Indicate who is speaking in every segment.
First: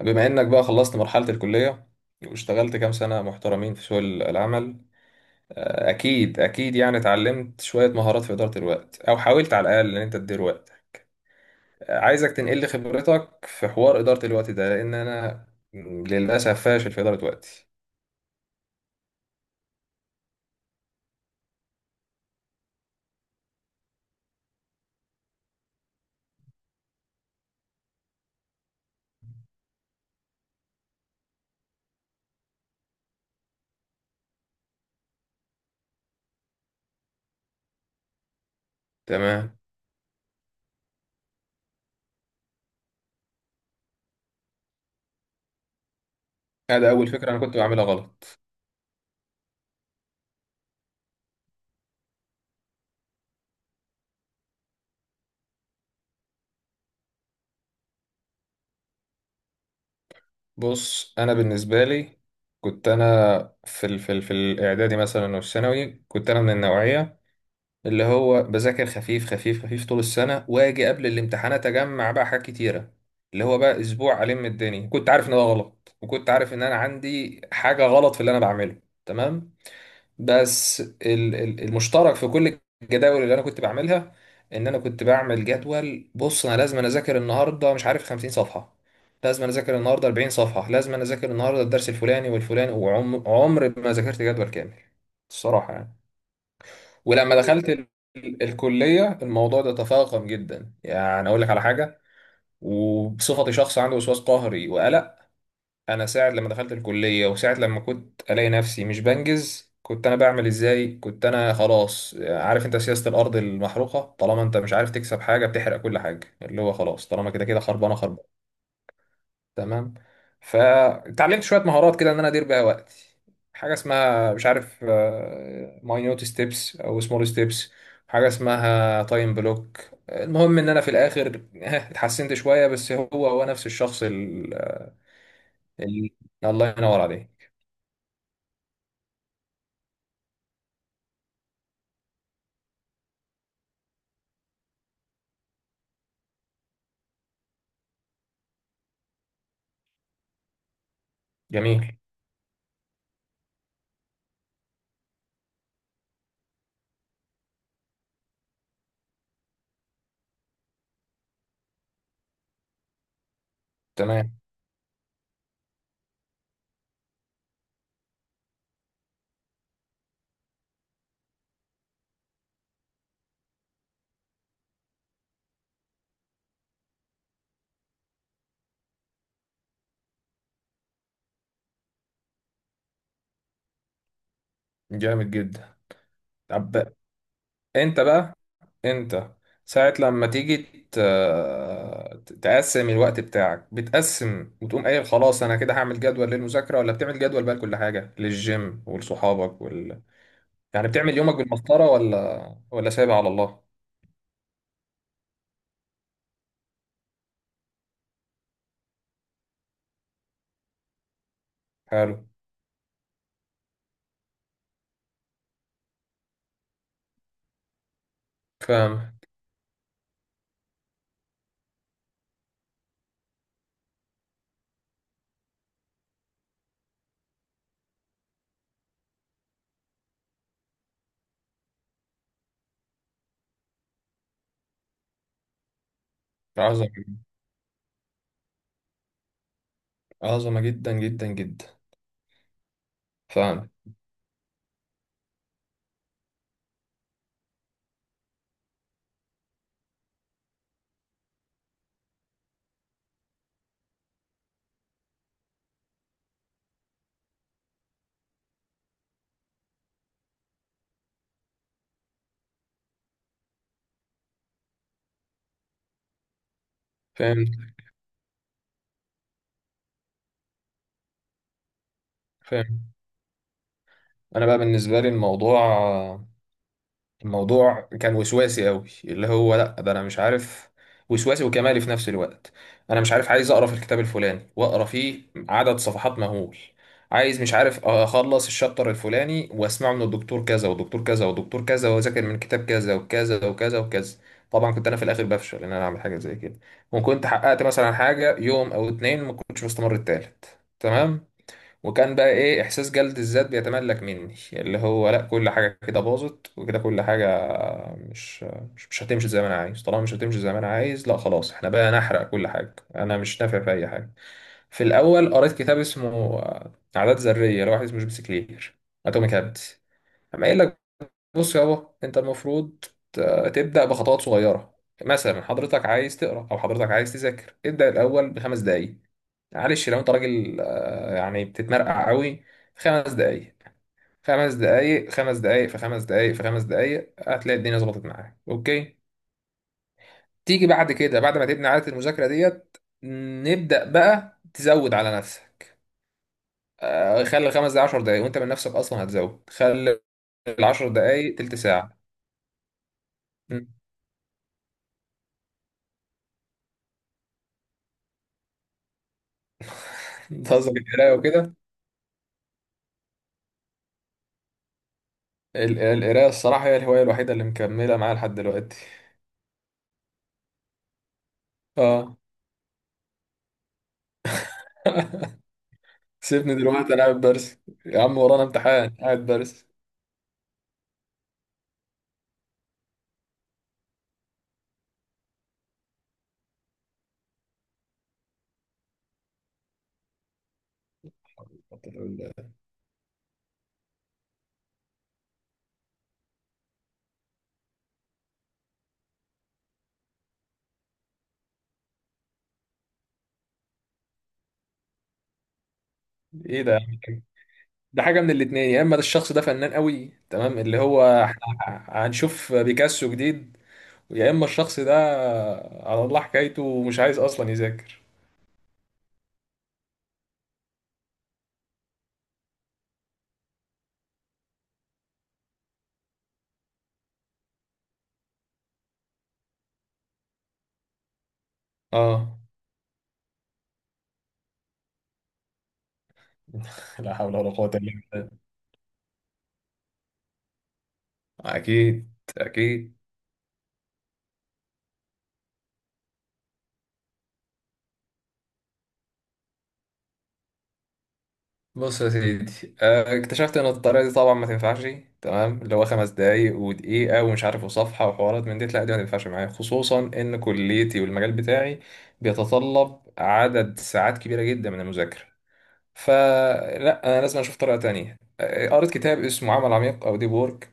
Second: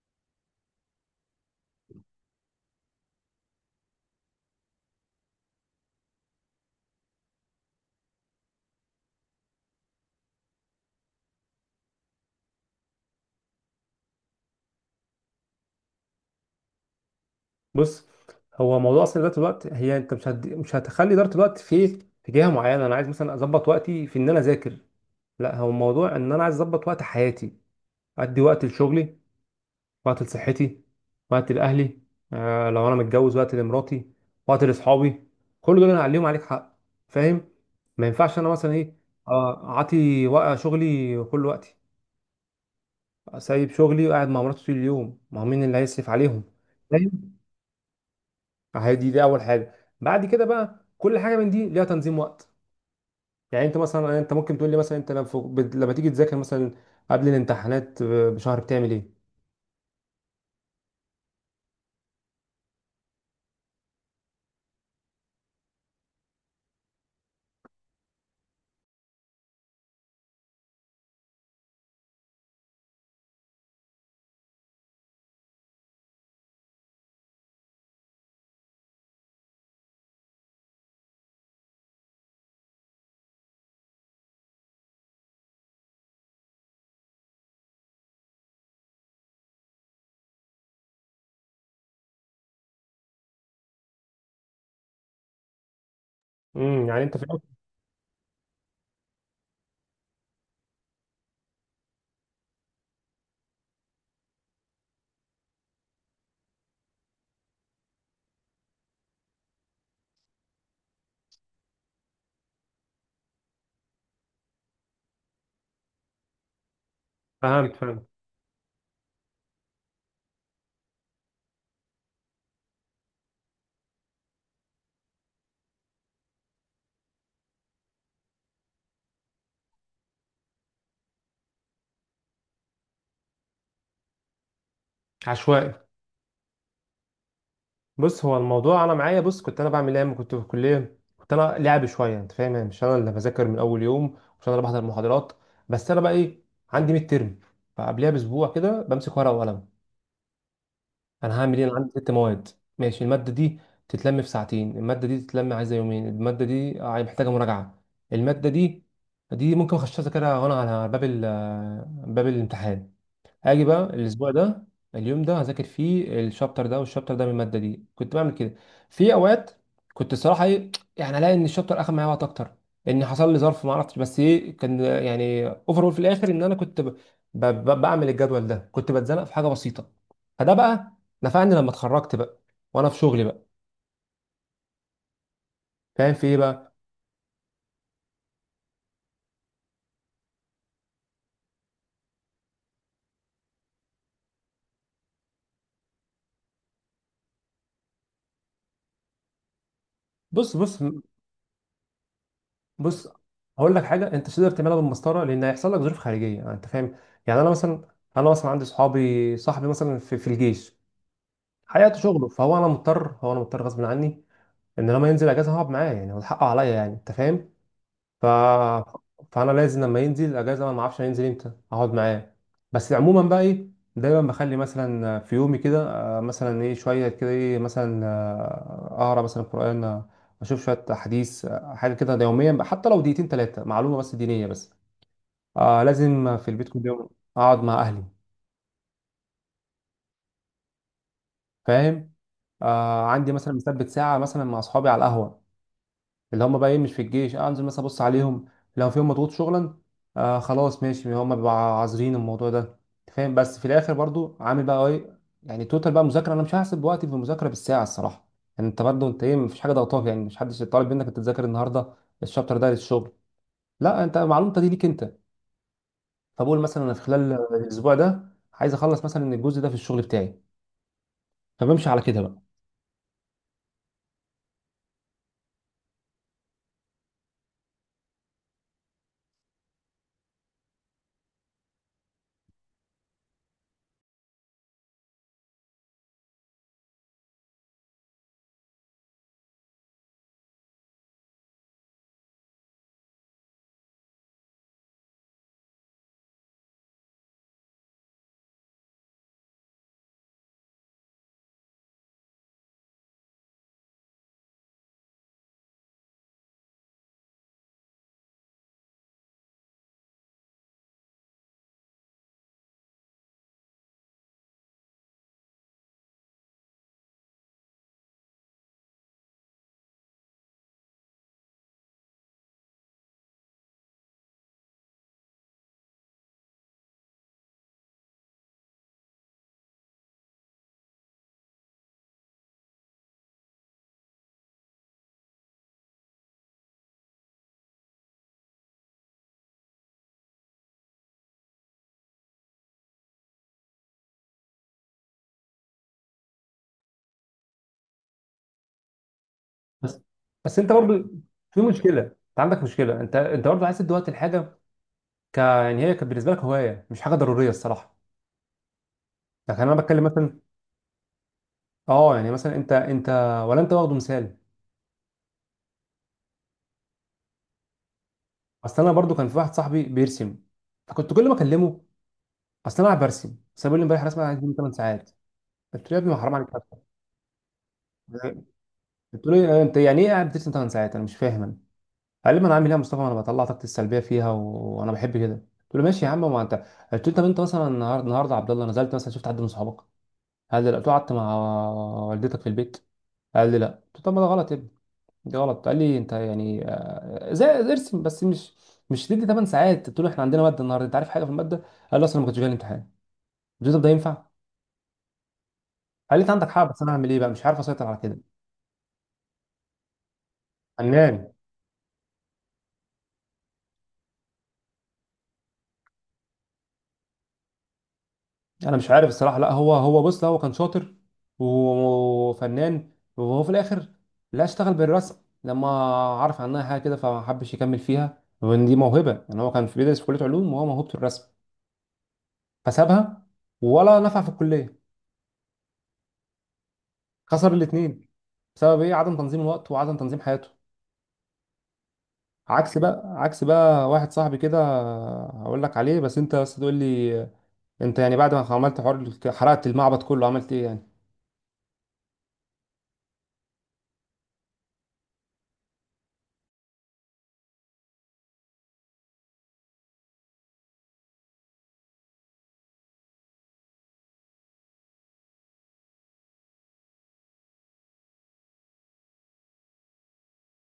Speaker 1: بما انك بقى خلصت مرحلة الكلية، واشتغلت كام سنة محترمين في سوق العمل. اكيد اكيد، يعني اتعلمت شوية مهارات في إدارة الوقت، او حاولت على الاقل ان انت تدير وقت. عايزك تنقل لي خبرتك في حوار إدارة الوقت ده، لان انا للاسف فاشل في إدارة وقتي.
Speaker 2: بص، هو موضوع اصلا اداره الوقت، هي انت مش مش هتخلي اداره الوقت في جهه معينه. انا عايز مثلا اظبط وقتي في ان انا اذاكر، لا هو الموضوع ان انا عايز اظبط وقت حياتي. ادي وقت لشغلي، وقت لصحتي، وقت لاهلي، آه لو انا متجوز وقت لمراتي، وقت لاصحابي. كل دول انا عليهم عليك حق، فاهم؟ ما ينفعش انا مثلا ايه،
Speaker 1: تمام.
Speaker 2: اعطي شغلي كل وقتي، سايب شغلي وقاعد مع مراتي طول اليوم، ما هو مين اللي هيصرف عليهم؟
Speaker 1: هذا اول فكرة انا كنت بعملها غلط.
Speaker 2: عادي، دي اول حاجه. بعد كده بقى كل حاجه من دي ليها تنظيم وقت. يعني انت مثلا، يعني انت ممكن تقول لي مثلا انت لما لما تيجي تذاكر مثلا قبل الامتحانات بشهر بتعمل ايه؟
Speaker 1: بص انا بالنسبة لي كنت انا في الاعدادي مثلا والثانوي، كنت انا من النوعية اللي هو بذاكر خفيف خفيف خفيف طول السنة، واجي قبل الامتحانات اجمع بقى حاجات كتيرة، اللي هو بقى اسبوع الم الدنيا. كنت عارف ان ده غلط، وكنت عارف ان انا عندي حاجة غلط في اللي انا بعمله. تمام. بس المشترك في كل الجداول اللي انا كنت بعملها، ان انا كنت بعمل جدول. بص انا لازم أنا اذاكر النهارده مش عارف 50 صفحة، لازم أنا اذاكر النهارده 40 صفحة، لازم أنا اذاكر النهارده الدرس الفلاني والفلاني، وعمر ما ذاكرت جدول كامل الصراحة يعني.
Speaker 2: يعني انت في
Speaker 1: ولما دخلت الكلية الموضوع ده تفاقم جدا. يعني أقول لك على حاجة، وبصفتي شخص عنده وسواس قهري وقلق، أنا ساعة لما دخلت الكلية، وساعة لما كنت ألاقي نفسي مش بنجز، كنت أنا بعمل إزاي؟ كنت أنا خلاص عارف أنت، سياسة الأرض المحروقة، طالما أنت مش عارف تكسب حاجة بتحرق كل حاجة، اللي هو خلاص طالما كده كده
Speaker 2: فهمت
Speaker 1: خربانة
Speaker 2: فهمت
Speaker 1: خربانة. تمام. فتعلمت شويه مهارات كده ان انا ادير بيها وقتي. حاجه اسمها مش عارف ماينوت ستيبس او سمول ستيبس، حاجه اسمها تايم بلوك. المهم ان انا في الاخر ها، اتحسنت شويه، بس هو نفس الشخص ال...
Speaker 2: عشوائي.
Speaker 1: ال... الله ينور عليك.
Speaker 2: بص، هو الموضوع انا معايا. بص، كنت انا بعمل ايه لما كنت في الكليه؟ كنت انا لعب شويه، انت فاهم، يعني مش انا اللي بذاكر من اول يوم، مش انا اللي بحضر المحاضرات. بس انا بقى ايه، عندي ميد ترم، فقبلها باسبوع كده بمسك ورقه وقلم. انا هعمل ايه؟ انا عندي
Speaker 1: جميل.
Speaker 2: 6 مواد. ماشي، الماده دي تتلم في ساعتين، الماده دي تتلم عايزه يومين، الماده دي محتاجه مراجعه، الماده دي دي ممكن اخش اذاكرها وانا على باب الامتحان. هاجي بقى الاسبوع
Speaker 1: تمام.
Speaker 2: ده، اليوم ده هذاكر فيه الشابتر ده والشابتر ده من الماده دي، كنت بعمل كده. في اوقات كنت الصراحه ايه، يعني الاقي ان الشابتر اخد معايا وقت اكتر، ان حصل لي ظرف ما اعرفش، بس ايه كان، يعني اوفرول في الاخر ان انا كنت بعمل الجدول ده، كنت بتزنق في حاجه بسيطه. فده بقى نفعني لما اتخرجت بقى وانا في شغلي بقى.
Speaker 1: جامد جدا.
Speaker 2: فاهم في ايه
Speaker 1: طب
Speaker 2: بقى؟
Speaker 1: انت بقى، انت ساعة لما تيجي ت- تقسم الوقت بتاعك، بتقسم وتقوم قايل خلاص انا كده هعمل جدول للمذاكرة، ولا بتعمل جدول بقى لكل حاجة، للجيم ولصحابك وال...،
Speaker 2: بص بص
Speaker 1: يعني بتعمل يومك بالمسطرة ولا
Speaker 2: بص،
Speaker 1: سايبها على الله؟
Speaker 2: هقول لك حاجه، انت مش تقدر تعملها بالمسطره لان هيحصل لك ظروف خارجيه، يعني انت فاهم. يعني انا مثلا، انا مثلا عندي صحابي، صاحبي مثلا في الجيش، حياته
Speaker 1: حلو.
Speaker 2: شغله، فهو انا مضطر، هو انا مضطر غصب عني ان لما ينزل اجازه هقعد معاه، يعني هو حقه عليا، يعني انت فاهم. ف...
Speaker 1: فاهم.
Speaker 2: فانا لازم لما ينزل اجازه، انا ما اعرفش هينزل امتى، اقعد معاه. بس عموما بقى ايه، دايما بخلي مثلا في يومي كده مثلا ايه شويه كده ايه مثلا، اقرا مثلا قران، اشوف شويه حديث، حاجه كده يوميا بقى، حتى لو دقيقتين ثلاثه معلومه بس دينيه بس. آه لازم في البيت كل
Speaker 1: عظمة
Speaker 2: يوم
Speaker 1: جدا.
Speaker 2: اقعد مع اهلي،
Speaker 1: عظمة جدا جدا جدا.
Speaker 2: فاهم؟ آه عندي مثلا
Speaker 1: فاهم.
Speaker 2: مثبت ساعه مثلا مع اصحابي على القهوه، اللي هم بقى ايه مش في الجيش، انزل مثلا ابص عليهم. لو فيهم مضغوط شغلا، آه خلاص ماشي، هم بيبقوا عازرين الموضوع ده، أنت فاهم. بس في الاخر برضو عامل بقى ايه، يعني توتال بقى مذاكره، انا مش هحسب وقتي في المذاكره بالساعه الصراحه. يعني انت برضو انت ايه، مفيش حاجه ضغطاك، يعني مش حدش طالب منك انت تذاكر النهارده الشابتر ده للشغل، لا انت معلومتك دي ليك انت. فبقول مثلا انا في خلال
Speaker 1: فاهم.
Speaker 2: الاسبوع ده عايز اخلص مثلا الجزء ده في الشغل بتاعي، فبمشي على كده بقى.
Speaker 1: فاهم. انا بقى بالنسبة لي الموضوع كان وسواسي قوي، اللي هو لا ده انا مش عارف، وسواسي وكمالي في نفس الوقت. انا مش عارف عايز اقرا في الكتاب الفلاني واقرا فيه عدد صفحات مهول، عايز مش عارف اخلص الشابتر الفلاني واسمعه من الدكتور كذا ودكتور كذا ودكتور كذا، واذاكر من كتاب كذا وكذا وكذا وكذا. طبعا كنت انا في الاخر بفشل ان انا اعمل حاجه زي كده، وكنت حققت مثلا حاجه يوم او اتنين، ما كنتش مستمر التالت. تمام. وكان بقى ايه، احساس جلد الذات بيتملك مني، اللي هو لا كل حاجه كده باظت، وكده كل حاجه مش هتمشي زي ما انا عايز، طالما مش هتمشي زي ما انا عايز، لا خلاص احنا بقى نحرق كل حاجه، انا مش نافع في اي حاجه. في الاول قريت كتاب اسمه عادات ذريه، لواحد اسمه جيمس كلير، اتوميك هابتس. اما قايل لك بص يابا انت المفروض ت- تبدا بخطوات صغيره. مثلا حضرتك عايز تقرا او حضرتك عايز تذاكر، ابدا الاول بخمس دقائق. معلش لو انت راجل، يعني بتتمرقع قوي في خمس دقايق، خمس دقايق خمس دقايق في خمس دقايق في خمس دقايق هتلاقي الدنيا ظبطت معاك. اوكي، تيجي بعد كده، بعد ما تبني عادة المذاكرة ديت، نبدأ بقى تزود على نفسك. خلي الخمس دقايق 10 دقايق، وانت من نفسك اصلا هتزود،
Speaker 2: بس
Speaker 1: خلي
Speaker 2: بس انت
Speaker 1: العشر
Speaker 2: برضو
Speaker 1: دقايق تلت
Speaker 2: في
Speaker 1: ساعة.
Speaker 2: مشكله، انت عندك مشكله، انت برضو
Speaker 1: مم.
Speaker 2: عايز تدي وقت الحاجه، ك يعني هي كانت بالنسبه لك هوايه مش حاجه ضروريه الصراحه. لكن انا بتكلم مثلا،
Speaker 1: بتهزر القراية وكده.
Speaker 2: اه يعني مثلا انت، ولا انت واخده مثال.
Speaker 1: القراية الصراحة هي الهواية الوحيدة اللي مكملة معايا لحد دلوقتي.
Speaker 2: اصل انا برضو كان في واحد صاحبي بيرسم، فكنت كل ما اكلمه
Speaker 1: اه.
Speaker 2: اصل انا قاعد برسم، بس بيقول لي امبارح رسمه عايز تجيب 8 ساعات. قلت له يا ابني ما حرام عليك
Speaker 1: سيبني
Speaker 2: أكتر.
Speaker 1: دلوقتي انا قاعد برسم، يا عم ورانا امتحان
Speaker 2: قلت
Speaker 1: قاعد
Speaker 2: له إيه؟
Speaker 1: برسم.
Speaker 2: انت يعني ايه قاعد بترسم 8 ساعات، انا مش فاهم انا. قال لي ما انا عامل ايه يا مصطفى، ما انا بطلع طاقتي السلبيه فيها وانا بحب كده. قلت له ماشي يا عم ما انت، قلت له طب انت مثلا النهارده يا عبد الله نزلت مثلا شفت حد من صحابك؟ قال لي لا. قلت له قعدت مع
Speaker 1: طب
Speaker 2: والدتك
Speaker 1: ال-،
Speaker 2: في البيت؟ قال لي لا. قلت له طب ما ده غلط يا ابني، دي غلط. قال لي انت يعني زي ارسم بس مش تدي 8 ساعات. قلت له احنا عندنا ماده النهارده، انت عارف حاجه في الماده؟ قال لي اصلا ما كنتش جاي الامتحان. قلت له طب ده ينفع؟ قال لي انت عندك حق
Speaker 1: ايه ده يا
Speaker 2: بس انا
Speaker 1: عم
Speaker 2: هعمل ايه
Speaker 1: كده؟
Speaker 2: بقى، مش عارف اسيطر على
Speaker 1: ده
Speaker 2: كده.
Speaker 1: حاجه من الاتنين، يا اما ده الشخص ده فنان قوي، تمام، اللي هو
Speaker 2: فنان.
Speaker 1: احنا هنشوف بيكاسو جديد، يا اما الشخص ده على الله حكايته ومش عايز اصلا يذاكر.
Speaker 2: انا مش عارف الصراحه، لا هو بص، لا هو كان شاطر وفنان، وهو في الاخر لا اشتغل بالرسم لما عرف عنها حاجه كده، فما حبش يكمل فيها، وان دي موهبه. يعني هو كان في بيدرس في كليه علوم، وهو موهوبته الرسم،
Speaker 1: اه.
Speaker 2: فسابها، ولا نفع في الكليه.
Speaker 1: لا حول ولا
Speaker 2: خسر
Speaker 1: قوه الا
Speaker 2: الاثنين
Speaker 1: بالله.
Speaker 2: بسبب ايه؟ عدم تنظيم الوقت وعدم تنظيم حياته.
Speaker 1: اكيد،
Speaker 2: عكس
Speaker 1: اكيد.
Speaker 2: بقى عكس بقى واحد صاحبي كده، هقول لك عليه، بس انت بس تقول لي انت يعني بعد ما عملت حوار حرقت المعبد كله عملت ايه يعني.
Speaker 1: بص يا سيدي، اكتشفت ان الطريقه دي طبعا ما تنفعش. تمام. اللي هو خمس دقايق ودقيقه ومش عارف وصفحه وحوارات من دي، لا دي ما تنفعش معايا، خصوصا ان كليتي والمجال بتاعي بيتطلب عدد ساعات كبيره جدا من المذاكره. فلا انا لازم اشوف طريقه تانية. قريت كتاب اسمه عمل عميق او ديب وورك.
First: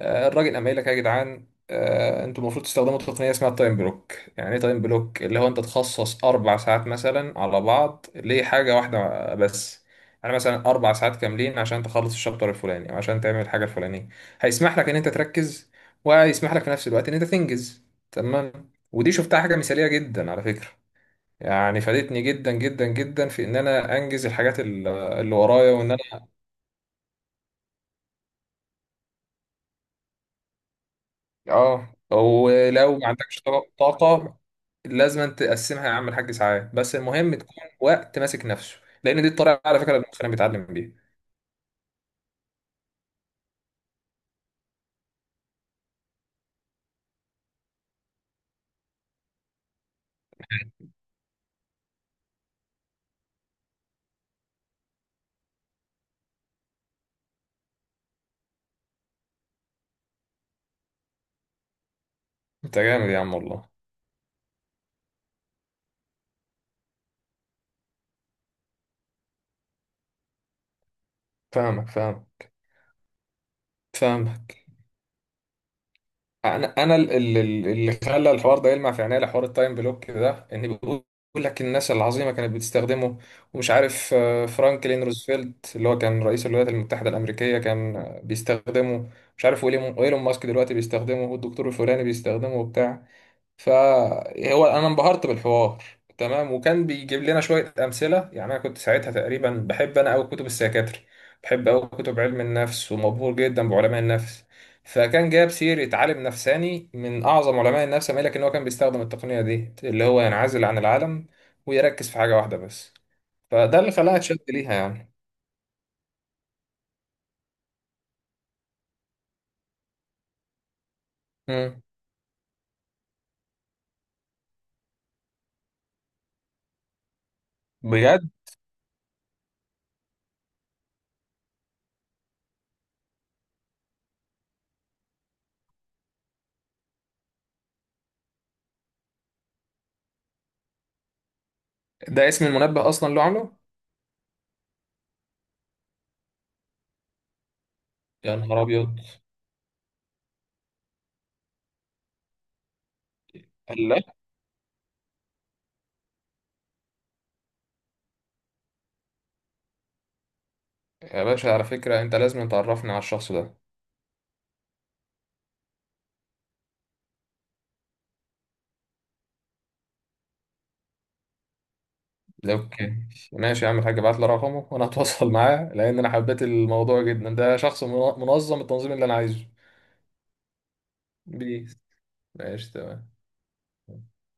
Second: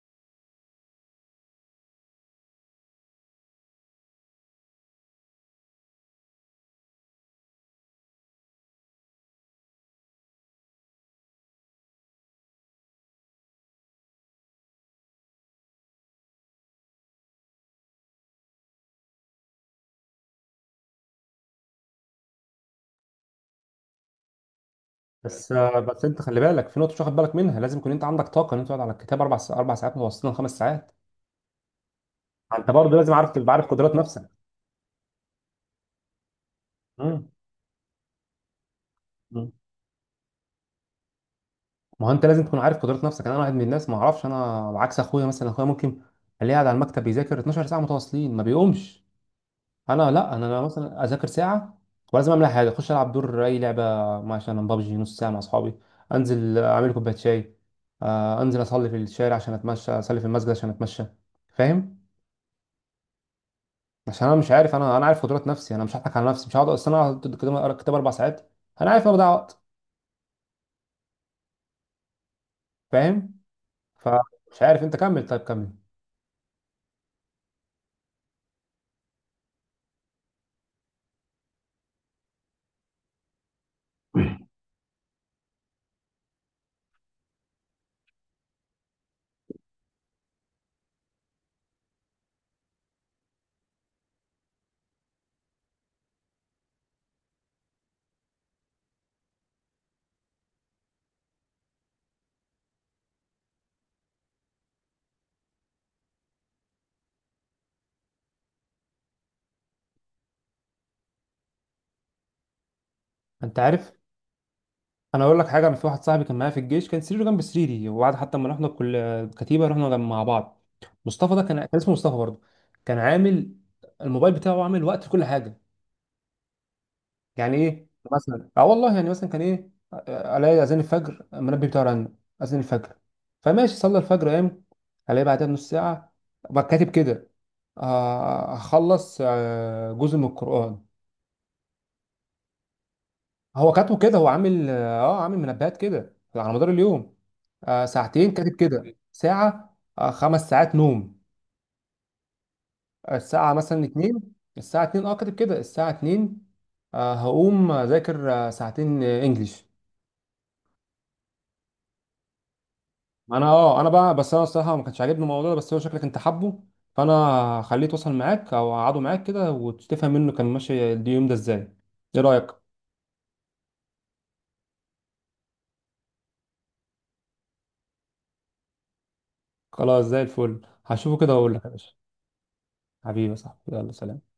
Speaker 1: الراجل قام قايل لك يا جدعان، انتوا المفروض تستخدموا تقنيه اسمها التايم بلوك. يعني ايه تايم بلوك؟ اللي هو انت تخصص اربع ساعات مثلا على بعض لحاجه واحده بس. يعني مثلا اربع ساعات كاملين عشان تخلص الشابتر الفلاني، او عشان تعمل الحاجه الفلانيه. هيسمح لك ان انت تركز، وهيسمح لك في نفس الوقت ان انت تنجز. تمام. ودي شفتها حاجه مثاليه جدا على فكره، يعني فادتني جدا جدا جدا في ان انا انجز الحاجات اللي
Speaker 2: بس
Speaker 1: ورايا، وان
Speaker 2: بس انت
Speaker 1: انا
Speaker 2: خلي بالك في نقطه مش واخد بالك منها، لازم يكون انت عندك طاقه ان انت تقعد على الكتاب 4 ساعات، 4 ساعات متواصلين، 5 ساعات.
Speaker 1: اه.
Speaker 2: انت برضه
Speaker 1: ولو ما
Speaker 2: لازم عارف،
Speaker 1: عندكش
Speaker 2: تبقى عارف
Speaker 1: طاقه
Speaker 2: قدرات نفسك.
Speaker 1: طاقة، لازم تقسمها يا عم الحاج ساعات، بس
Speaker 2: مم.
Speaker 1: المهم تكون وقت ماسك نفسه، لان دي
Speaker 2: مم.
Speaker 1: الطريقه على فكره اللي المخنا بيتعلم بيها.
Speaker 2: ما هو انت لازم تكون عارف قدرات نفسك. انا واحد من الناس، ما اعرفش، انا عكس اخويا مثلا، اخويا ممكن الاقيه قاعد على المكتب بيذاكر 12 ساعه متواصلين ما بيقومش. انا لا، انا مثلا اذاكر ساعه ولازم اعمل حاجه، اخش العب دور اي لعبه، مثلا ببجي نص ساعه مع اصحابي، انزل اعمل كوبايه شاي، انزل اصلي في الشارع عشان اتمشى، اصلي في المسجد عشان اتمشى، فاهم؟
Speaker 1: انت جامد يا عم والله.
Speaker 2: عشان انا مش عارف، انا عارف قدرات نفسي، انا مش هضحك على نفسي، مش هقعد اصل انا هقعد كده اقرا كتاب 4 ساعات، انا عارف ان أنا بضيع وقت.
Speaker 1: فاهمك، فاهمك،
Speaker 2: فاهم؟ فمش
Speaker 1: فاهمك.
Speaker 2: عارف انت، كمل طيب كمل.
Speaker 1: انا اللي خلى الحوار ده يلمع في عينيا، حوار التايم بلوك ده، ان بيقول لك الناس العظيمه كانت بتستخدمه، ومش عارف فرانكلين روزفلت اللي هو كان رئيس الولايات المتحده الامريكيه كان بيستخدمه، مش عارف وايلون ماسك دلوقتي بيستخدمه، والدكتور الفلاني بيستخدمه وبتاع. فهو انا انبهرت بالحوار. تمام. وكان بيجيب لنا شويه امثله. يعني انا كنت ساعتها تقريبا بحب انا قوي كتب السيكاتري، بحب قوي كتب علم النفس، ومبهور جدا بعلماء النفس. فكان جاب سيره عالم نفساني من اعظم علماء النفس، ما لكن هو كان بيستخدم التقنيه دي، اللي هو ينعزل عن العالم ويركز في حاجه واحده بس.
Speaker 2: انت
Speaker 1: فده اللي
Speaker 2: عارف،
Speaker 1: خلاها اتشد ليها يعني.
Speaker 2: انا اقول لك حاجه. انا في واحد صاحبي كان معايا في الجيش، كان سريره جنب سريري، وبعد حتى ما رحنا كل كتيبه رحنا جنب مع بعض. مصطفى ده كان
Speaker 1: مم.
Speaker 2: اسمه مصطفى برضه. كان عامل الموبايل بتاعه عامل وقت لكل حاجه. يعني ايه
Speaker 1: بجد؟
Speaker 2: مثلا، اه والله يعني مثلا كان ايه، الاقي اذان الفجر المنبه بتاعه رن، اذان الفجر فماشي صلى الفجر قام. الاقي بعدها بنص ساعه بقى كاتب كده هخلص جزء من القران.
Speaker 1: ده اسم المنبه اصلا اللي عامله؟
Speaker 2: هو كاتبه كده، هو عامل اه عامل منبهات كده على مدار اليوم. آه ساعتين
Speaker 1: يا
Speaker 2: كاتب
Speaker 1: نهار
Speaker 2: كده
Speaker 1: ابيض.
Speaker 2: ساعة، آه 5 ساعات نوم، الساعة مثلا
Speaker 1: قال لا.
Speaker 2: اتنين. الساعة اتنين اه كاتب كده الساعة اتنين هقوم أذاكر، آه ساعتين آه انجليش.
Speaker 1: يا باشا على فكره انت لازم تعرفني على الشخص
Speaker 2: انا
Speaker 1: ده.
Speaker 2: اه انا بقى، بس انا الصراحة ما كانش عاجبني الموضوع ده، بس هو شكلك انت حابه، فانا خليه يتواصل معاك او اقعده معاك كده وتفهم منه كان ماشي اليوم ده ازاي. ايه رأيك؟
Speaker 1: اوكي، ماشي يا عم الحاج، ابعت لي رقمه وانا هتواصل معاه، لان انا حبيت الموضوع جدا، ده شخص منظم التنظيم اللي انا عايزه.
Speaker 2: خلاص زي الفل، هشوفه كده واقول لك يا
Speaker 1: بيس،
Speaker 2: باشا.
Speaker 1: ماشي،
Speaker 2: حبيبي يا صاحبي، يلا
Speaker 1: تمام.
Speaker 2: سلام.